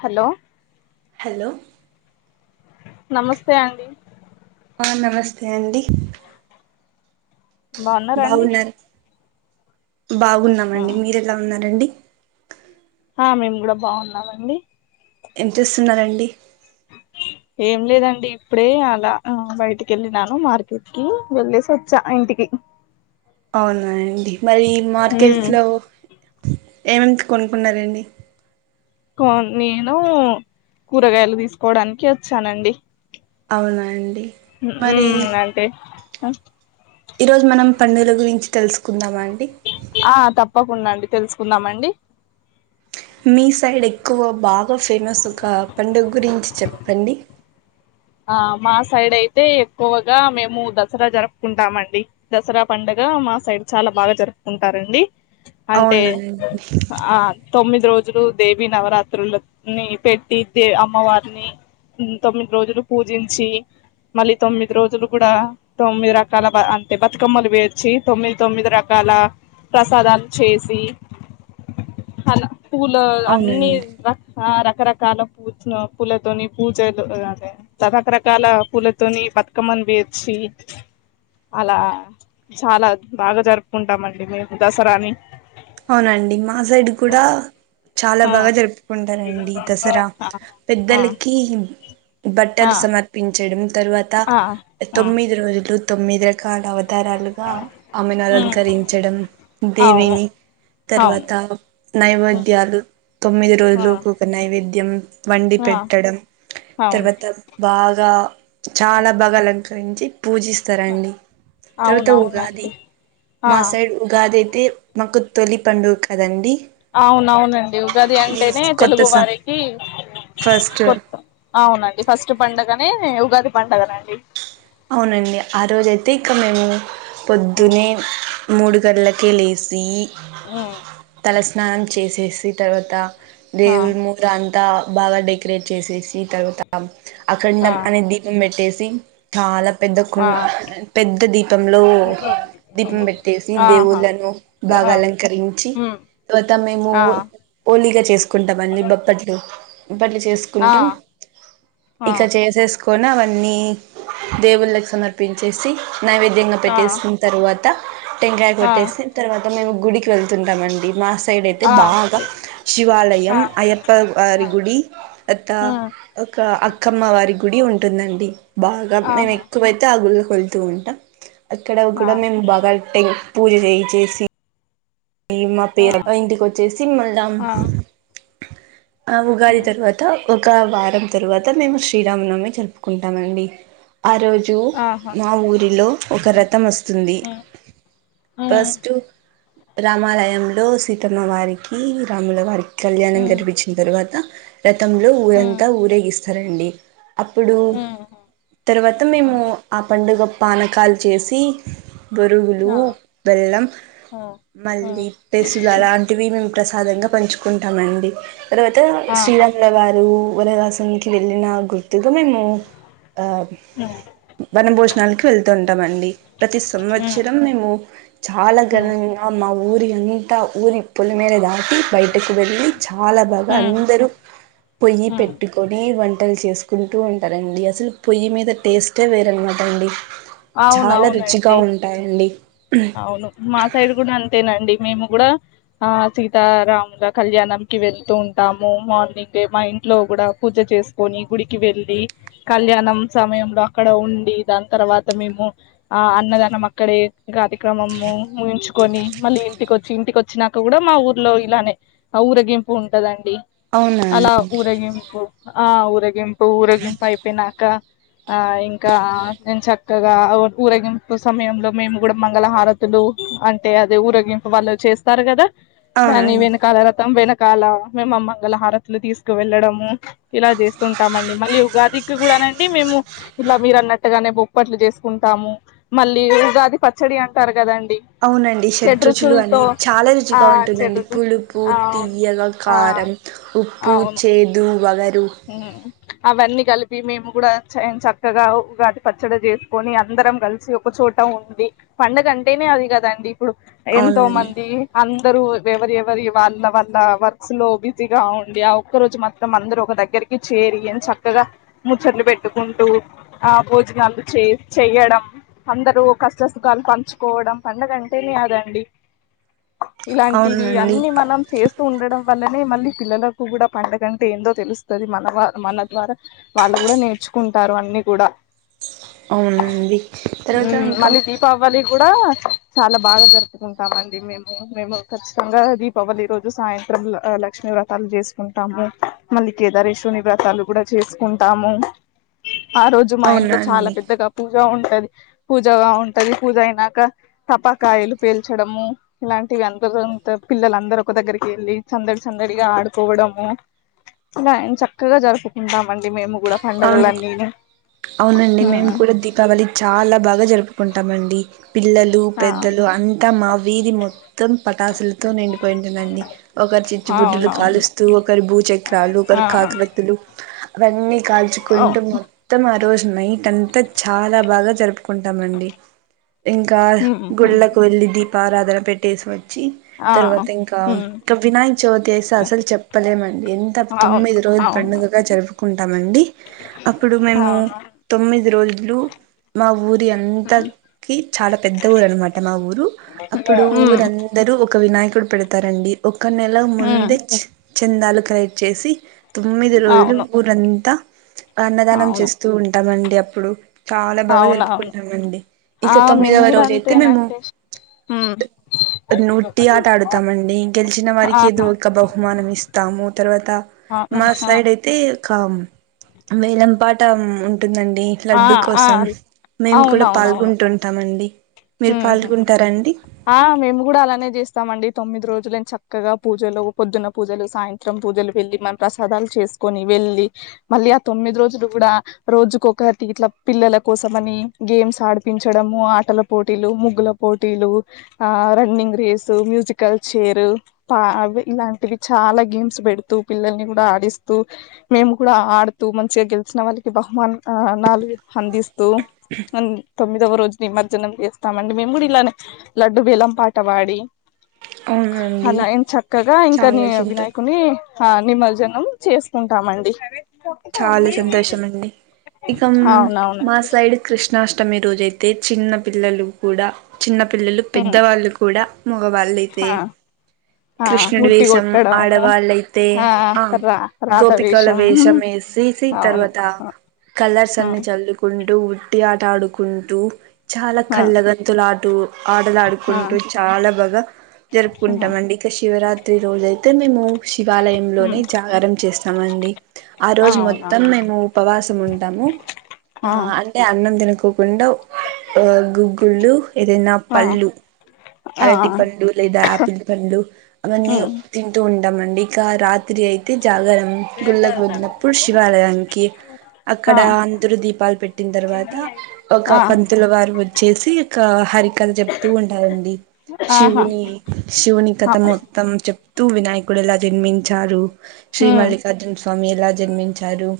Hello hello నమస్తే అండి ఆ నమస్తే అండి బాన్నార అండి బాగున్నారు బాగున్నామండి మీరెలా ఉన్నారండి హా మేమ్ గూడా బావున్నామండి ఏం చేస్తున్నరండి ఏం లేదండి ఇప్పుడే అలా ఆ బయటికెళ్ళినాను మార్కెట్ కి వెళ్లేసి వచ్చా ఆ ఇంటి కి అవునా అండి మరి మార్కెట్లో ఏమేమ్ కొనుక్కున్నరండి కొన్ నేనూ కూరగాయలు దీస్కోడానికి వచ్చానండి అవునా అండి హు ఊ అంటే హా ఈ రోజ్ మనం పండుగుల గురించి తెలుసుకుందాంమం ఆ తప్పకుండా అండి తెలుసుకుందామండి మీ సైడెక్కువ బాగా ఫేమస్సొక పండుగ్ గురించి చెప్పండి ఆ మా సైడైతే ఎక్కువగా మేము దసరా జరుపుకుంటామండి దసరా పండగ గా మా సైడ్ చాలా బాగా జరుపుకుంటారండి హంటే అవునండి ఆ తొమ్మిది రో జ్లు దేవి నవరాత్రులు అన్నీ పెట్టి దే అమ్మవార్ని హుమ్ తొమ్మిద్ రోజులు పూజించి మళ్ళీ తొమ్మిది రోజులు గుడా తొమ్మిది రకాల బ అంటే బతుకమ్మలు వేర్చి తొమ్మిది తొమ్మిది రకా లా ప్రసాదాలు చేసి హలొ పూలో అన్నీ అవునండి రక్ హారా రకరకాల పూచ్న పూలతోని పూజలు ఆ అదే రకరకాల పూలతోని బతుకమ్మని బేర్చి అలా చాలా బాగా జరుపుకుంటామండి మేము దసరాని అవునా అండి మా సైడ్డు కూడా చాలా ఆ బాగా జరుపుకుంటరండి దసరా ఆ పెద్దలకి ఆ బట్ బట్టలు సమర్పించడం తర్వాత ఆ ఆ ఆ తొమ్మిది రోజులు తొమ్మిది రకాల వద్ తారాలుగా ఆమెను ఉమ్ అలంకరించడం అవును దేవిని అవును తర్వాత ఉమ్, నైవేద్యాలు తొమ్మిది ఆ రోజులు ఒక్కొక్క నైవేద్యం వండి ఆ పెట్టడం అవును తర్వాత బాగా చాలా ఉమ్, బాగ అలంకరించి పూజిస్తారండి తర్వాత ఉగాది అవునవునండి ఆ మా సైడ్ ఉగాది ఐతే మాకు తొలి పండుగ కదండీ అవునవునండి ఉగాది అంటెనే కొత్త తెలుగు సం వారికి ఫస్ట్ కొత్త అవునండి ఫస్టు పండగనే ఉగాది పండగనండి అవునండి ఆ రోజైతే ఇక్క మేము ఆ పొద్దున్నే మూడు గల్లకే లేసీ ఉమ్ తల స్నానం చేసేసి తర్వాత ఆ దేవుళ్ళ ముందర అంతా బాగా డెకరేట్ చేసేసి తర్వాత ఆ అఖండం అనే దీపం పెట్టేసి చాలా పెద్ద కుం ఆ పెద్ద దీపంలో దీపం పెట్టేసి ఆహా దేవుళ్ళను ఆ బాగా అలంకరించి ఉమ్ తర్వాత మేము ఆ పోలిగా చేసుకుంటామండీ బొబ్బట్లు బొబ్బట్లు ఆ చేసుకుంటాం ఆ ఇక చేసేసుకొని అవన్నీ దేవుళ్ళకి సమర్పించేసి నైవేద్యంగా ఆ పెట్టేసుకున్న తరువాత టెంకాయ ఆ కొట్టేసి తర్వాత మేము గుడికి వెళ్తుంటాంమండి మా సై సైడ్ అయితే ఆ ఆ బాగా శివాలయం ఆ అయ్యప్ప వారి గుడి తర్వాత ఉమ్ ఒక అక్కమ్మ వారి గుడి ఉం టుందండి బాగా మేము ఆహా ఎక్కువైతే ఆ గుళ్ళకి వెళ్తూ ఉంటాం అక్కడ ఆ కుడా మేము బాగా టెం పూజ చేయించేసి ఈ ఆ మాపేరా ఇంటికొచ్చేసి మళ్ల ఆ ఆ ఉగాది ఉమ్ తర్వాత ఒక వారం తరువాత మేము శ్రీరామనవమి జరుపుకుంటామండి. ఆ రోజూ ఆహా మా ఊరిలో ఒక రథం వస్తుంది ఉమ్ ఉమ్ ఫస్ట్ రామాలయంలో సీతమ్మవారికీ, రాములవారి కళ్యాణం ఉమ్ జరిపిచ్చిన తర్వాత రథంలో ఊరంతా ఊరేగిస్థారండి. అప్పుడు ఉమ్ ఉమ్ తర్వాత మేమూ ఉమ్ ఆ పండుగ పానకాలు చేసి బొరుగులూ, ఆ బెల్లం ఆ ఉమ్ మళ్లీ ఉమ్ పెసులు అలాంటివి మేం ప్రసాదం పంచుకుంటామండి, తర్వాతా ఆహా శ్రీరాములవారూ వనవాసం కి వెళ్లిన గుర్తుకు మేం ఆ ఉమ్ వనభోజ వెళ్తుంటామండి ప్రతి ఉమ్ సంవత్సరం మేము చాలా ఉమ్ ఘనంగా ఆ ఊరి అంతా ఊరి పొలిమేర దాటి బై టకు వెళ్ళి చాలా బాగా హ్మ్ అందరూ పొయ్యి హ్మ్ పెట్టుకొనీ వంట టలు చేసుకుంటూ ఉంటారండి అసలు పొయ్యిమీద టేస్టే వేరన్నమాటండి చాలా రుచిగా అవునవునండి ఉంటాయండి. అవును మాసైడ్ గుడా అంతేనండి, మేము గుడా. ఆ సీతారాముల కళ్యాణం కు వెళ్తూంటాము, మార్నింగే మాఇంట్లో గుడా పూజ చేస్కొనీ గుడికి వెళ్లి కళ్యాణం సమయంలో అక్కడ ఉండీ, దాని తర్వాత మేము ఆ అన్నదానం అక్కడే. కార్యక్రమము ముగించుకొని మళ్ళీ ఇంటికొచ్చి ఇంటికొచ్చినాక గుడా మాఊర్లో ఇలానే ఊరేగింపు ఉంటదండి అవునా అలా ఊరేగింపు ఆ ఊరే ఊరేగింపు అయిపోయినాక ఆ ఇంకా ఏం చక్కగా ఊరేగింపు సమయంలో మేము ప్పుడు మంగళ హారతులు అంటే అది ఊరేగింపు వాళ్ళు చేస్తారు కదా దాని అవునండి వెనకాల రతం వెనకాల మేం ఆ మంగళహారతులు తీస్కువెళ్లడమూ. ఇలా చేస్తుంటామండి మళ్ళీ ఉగాది. కి కూడానండి మేము ఇట్ల మీరన్నట్టుగానే బొబ్బట్లు చేసుకుంటాము మళ్ళీ ఉగాది చ్చడి అంటారు కదం అవునండి షడ్రుచులు అనీ చాలా ఆ రుచిగా ఉంటుందండి చెడు పులుపు, ఆ తియ్యగ, కా ఆ రం, ఉప్పు, చేదు, వగర్ ఉమ్ అవన్నీ కలిపి మేం గూడా చ ఎంచెక్కగా ఉగాది పచ్చడ జేసుకొని అందరం కలిసి ఒకచొ చోట ఉండి పండగ అంటేనే అది కదండి ఇప్పుడు అవునండి ఎంతోమంది అం దరూ ఎవరి ఎవరియి వాళ్ళ వాళ్ళ వర్క్స్ లో బిజీగా ఉండి ఆ ఒక్కరోజు మాత్రం అందరూ ఒక దగ్ దగ్గరికి చేరి ఎంచక్కగా ముచ్చట్లు పెట్టుకుంటూ ఆ భోజనాలు చే చెయ్యడ అందరూ కష్టసుఖాలు పంచుకోవడం పండగంటేనే అదండి ఇలాంటివి అవునండి అన్నీ మనం చేస్తూ ఉండడం వల్లనే మళ్ళీ పిల్లలకు గూడా పండగ అంటే ఏందో తెలుస్ తది మన వ మనద్వారా వాళ్లు గుడా నేర్చుకుంటారు అన్నీ గూడా అవునండి తర్వాత ఇంక మళ్ళీ దీపావళి కూడా చాలా బాగా జరుపుకుంటామండి మేము మేము కచ్చితంగా దీపావళి రోజు సాయంత్రంల ఆ లక్ష్మీ వ్రతాలు జేస్కుంటాము మళ్ళి కేదారేషుని వ్రతాలు గుడా చేసుకుటాము ఆరోజు మా ఇంట్లో అవునా చాలా అండి పెద్దగా పూజా ఉం టది పూజగా ఉంటది పూజ అయినాక టపాకాయలు పేల్చడము ఇలాంటివి అంకి ఊరంతా పిల్లలందరూ ఒకదగ్గరికెల్లి సందడి సందడిగా ఆడుకోవడము ఇలా ఎంచక్కగా జరుపుకుంటాం అండి మేము కూడా అవును పండగలన్నీని అవునండి మేం ఉమ్ కూడా దీపావళి చాలా బాగా జరుప్ కుంటామండి పిల్లలు ఆ పెద్దలు అంతా మా వీధి మొత్తం పటాసులతో నిండి పోయింటుందండి ఒకరు చిచ్చుబుడ్డిలు అవునవును కాలుస్తూ ఒకరు భూచక్రాలు ఒకరు ఆ కాక్రొత్తులు అవన్నీ కాల్చుకుంటూ అవును మొత్తం ఆ రోజు నైట్ అంతా చాలా బాగా జరుపు కుంటామండి ఇంకా ఉమ్ ఉమ్ గుళ్ళకు వెళ్ళి దీపారాధన పెట్టేసి వ చ్చి ఆ తర్వాత ఇంకా ఉమ్ వినాయక చవితి అయిసే అసలు చెప్పలేమండి ఎంత అవును తొమ్మిది రో అవును పండుగ గా జరుపు మండి అప్పుడు మేము అవునవును తొమ్మిది రోజులు మా ఊరి అంతా ఉమ్ కి చాలా పెద్ద ఊరు అనమాట మా ఊరు అప్పుడు ఉమ్ ఊరందరూ ఒక వినాయక ప్పుడు పెడతారండి ఒక నెల ఉమ్ ముందే చందాలు కలెక్ట్ చేసి తొమ్మిది రోజులు అవును ఊరంతా అన్నదానం అవును చేస్తూ ఉంటాం అండి అప్పుడు చాలా బాగా అవునవును జరుపుకుంటాం అండి ఆ ఇక మేము తొమ్మిదవ కూడా రోజు అయితే మేము అంతేనండి ఉమ్ ఉట్టి ఆట ఆడుతామండి గెలిచిన వారికి ఏదో ఆహా ఒక బహుమానం ఇస్తా తాము తర్వాత ఆ మా సైడ్ అయితే ఒక వేలం పాటం ఉమ్ టుందండి ఆ లడ్డూ ఆ కోసం మేం కూడా పాల్గొంటుంటానండి హూ హూ హూ ఆ మేము కూడా అలానే చేస్తాం అండి తొమ్మిది రో [inaudible] చక్కగా పూజలు పొద్దున్న పూజలు సాయంత్రం పూజలు వెళ్ళి మనం ప్రసాదాలు చేసుకొని వెళ్ళి మళ్ళీ ఆ తొమ్మిది రోజులు కూడా రోజుకొక టి ఇట్లా పిల్లల కోసం అని గేమ్స్ ఆడిపించ్ టడము ఆటలు పోటీలు ముగ్గుల పోటీలు ఆ రన్నింగ్ రేస్ మ్యూసికల్ చేర్ పా ఆ ఇవి ఇలాంటివి చాలా గేమ్స్ పెడుతూ పిల్లల్ని కూడా ఆడిస్తూ మేము కూడా ఆడుతూ మంచిగా గెలిచిన వాళ్ళకి బహుమాన్ ఆ నాలు అందిస్తూ అన్ తొమ్మిదవ రోజు నిమర్ జనం చేస్తామండి మేము కూడా ఇలానే లడ్డూ వేలం పాట పాడి అవునండి అలా ఏం చక్కగా ఇంక నీ చాలా సంతో వినాయకుని ఆ నిమర్జనం చేసుకుంటాం అండి చాలా సంతోషం అండి ఇకం మా అవునవునండి సైడ్ కృష్ణాష్టమి రోజై తే చిన్న పిల్లలు కూడా చిన్న పిల్లలు ఉమ్ పెద్దవాళ్ళు కూడ మోగవాళ్ళయితే ఆ ఆ కృష్ణుడి ఉట్టి వేషం కొట్టడము ఆడవాళ్ళైతే ఆ రా రాధ గోపికల వేషం వే సి అవును తర్వాత ఆ కలర్స్ అన్ని చల్లుకుం ఉట్టి ఆట ఆడుకుంటూ చాలా ఆ కళ్ళగత్తులు ఆడు ఆటలు ఆ ఆడుకుంటూ చాల బాగా ఆ ఆ, జరుపుకుంటాం అండి అ శివరాత్రి రోజు అయితే మేము శివాలయంలోనే ఉమ్ జాగరం చేస్తామండి ఆ రోజు మొత్తం మేము ఉపవాసం ఉంటాము ఆ అంటే అన్నం తిన ఉండవ్ గుగ్గుళ్ళు ఏదైన ఆ పళ్ళు ఆ అరటి పండు లేద ఆపిల్ పండు అవన్నీ ఉమ్ తింటు ఉంటామండి ఇక రాత్రి అయితే జాగరం గుళ్ళకు వందినప్పుడు శివాలయానికి ఆ అక్కడ అందరు దీపాలు పెట్టిన తర్వాత ఒక ఆ పంతుల వారు వ వచ్చేసి ఒక హరికథ చెప్తూ ఉంటా ఆహా శివుని శివుని ఆ కథ మొత్తం చెప్తూ వినాయకుడు ఎలా జన్మించారు శ్రీ ఉమ్ మల్లికార్జున స్వామి ఎలా జన్మించారు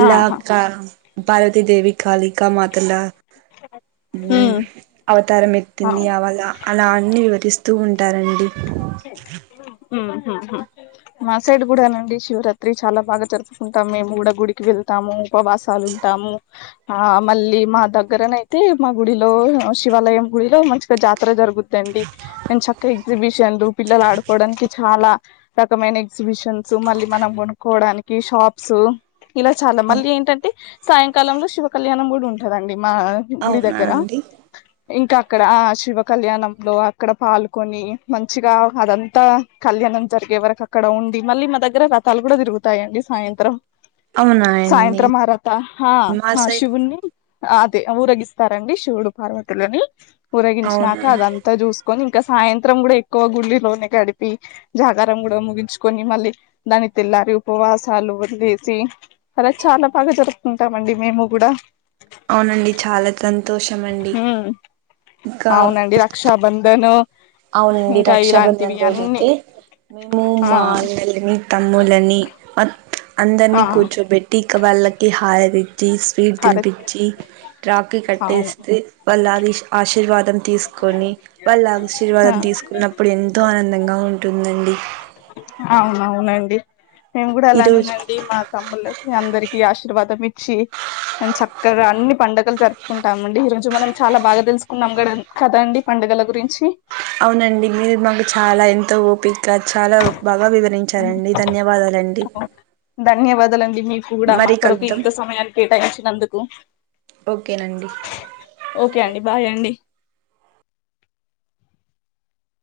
ఎల ఆహా క పార్వతిదేవి కాలిక మాతల ఉమ్ అవతారం ఎత్తింది అవును అవళ అలా అన్ని వివరిస్తూ ఉం టారండి ఉ హు మా సైడ్ కూడానండి శివరాత్రి చాలా బాగా జరుపుకుంటాం మేము కూడ గుడికి వెళ్తాము ఉపవాసాలు టాము ఆ మళ్ళీ మా దగ్గరనయితే మా గుడిలో శివాలయం గుడిలో [unintelligible] జాతర జరుగుద్ది అండి ఎన్ చక్క ఎగ్జిబిషన్లు పిల్లలు ఆడుకోడానికి చాల రకమైన ఎగ్జిబిషన్స్ మళ్ళీ మనం కొనుక్కోవడానికి షాప్స్ ఇలా చాల మళ్ళీ ఏంటంటే సాయంకాలంలో శివ కళ్యాణం కూడ ఉంటదండి మా గుడి అవునా దగ్గర అండి ఇంక అక్కడ శివ కళ్యాణం లో అక్కడ పాలు కొని మంచిగ అదంతా కళ్యాణం జరిగే వరకు అక్కడ ఉండి మళ్ళీ మా దగ్గర వ్రతాలు కూడ తిరు జరుగుతాయండి సాయంత్రం అవునాండి సాయంత్రం ఆరు అవుత మా సైడ్ శివుని అదే ఊరగిస్తారండి శివుడు పార్వతులని ఊరగించినాక అవును అదంత చూసుకొని [unintelligible] సాయంత్రం కూడా ఎక్కువ గులోనే కడిపి జాగారం కూడ ముగించుకొని మళ్ళీ దాని తెలి ఉపవాసాలు వదిలేసి అలా చాల బాగా జరుపుతుంటాం అండి మేము కూడా అవునండి చాల సంతోషమండి అవునండి రక్షాబంధను అవునండి ఇంకా రక్షా ఇలాంటివి బంధంన్ అన్ని రోజైతే మేము ఆ [unintelligible] తమ్ములని అ ఆ అందరినీ కూర్చోబెట్టి ఇక వాళ్ళకి హారతి స్వీట్ కరెక్ట్ తినిపించి రాకీ అవును కట్టేస్తే [unintelligible] ఆశీర్వాదం తీసుకొని వాళ్ళ ఆ ఆశీర్వాదం తీసుకున్నప్పుడు ఎంతో ఆనందంగా ఉంటుందండి అవునవునండి మేము కూడ ఈరోజు అలానేనండి మా తమ్ముళ్లకి అందరికిీ ఆశీర్వాదం ఇచ్చి చక్కగా అన్ని పండుగలు జరుపుకుంటాం అండి ఈ రోజు మనం చాలా బాగా తెలుసుకున్నాం కద కదండి ప పండగల గురించి అవునండి మీరు మాకు చాల ఎంతో ఓపి ఇక చాలా బాగ వివరించారండి ధన్యవాదాలండి ధన్యవాదాలండి మీకు కూడ మా మరి కొరకు కలుద్దాం ఇంత సమయాన్ని కేటాయించినందుకు ఓకేనండి ఓకే అండి బాయ్ అండి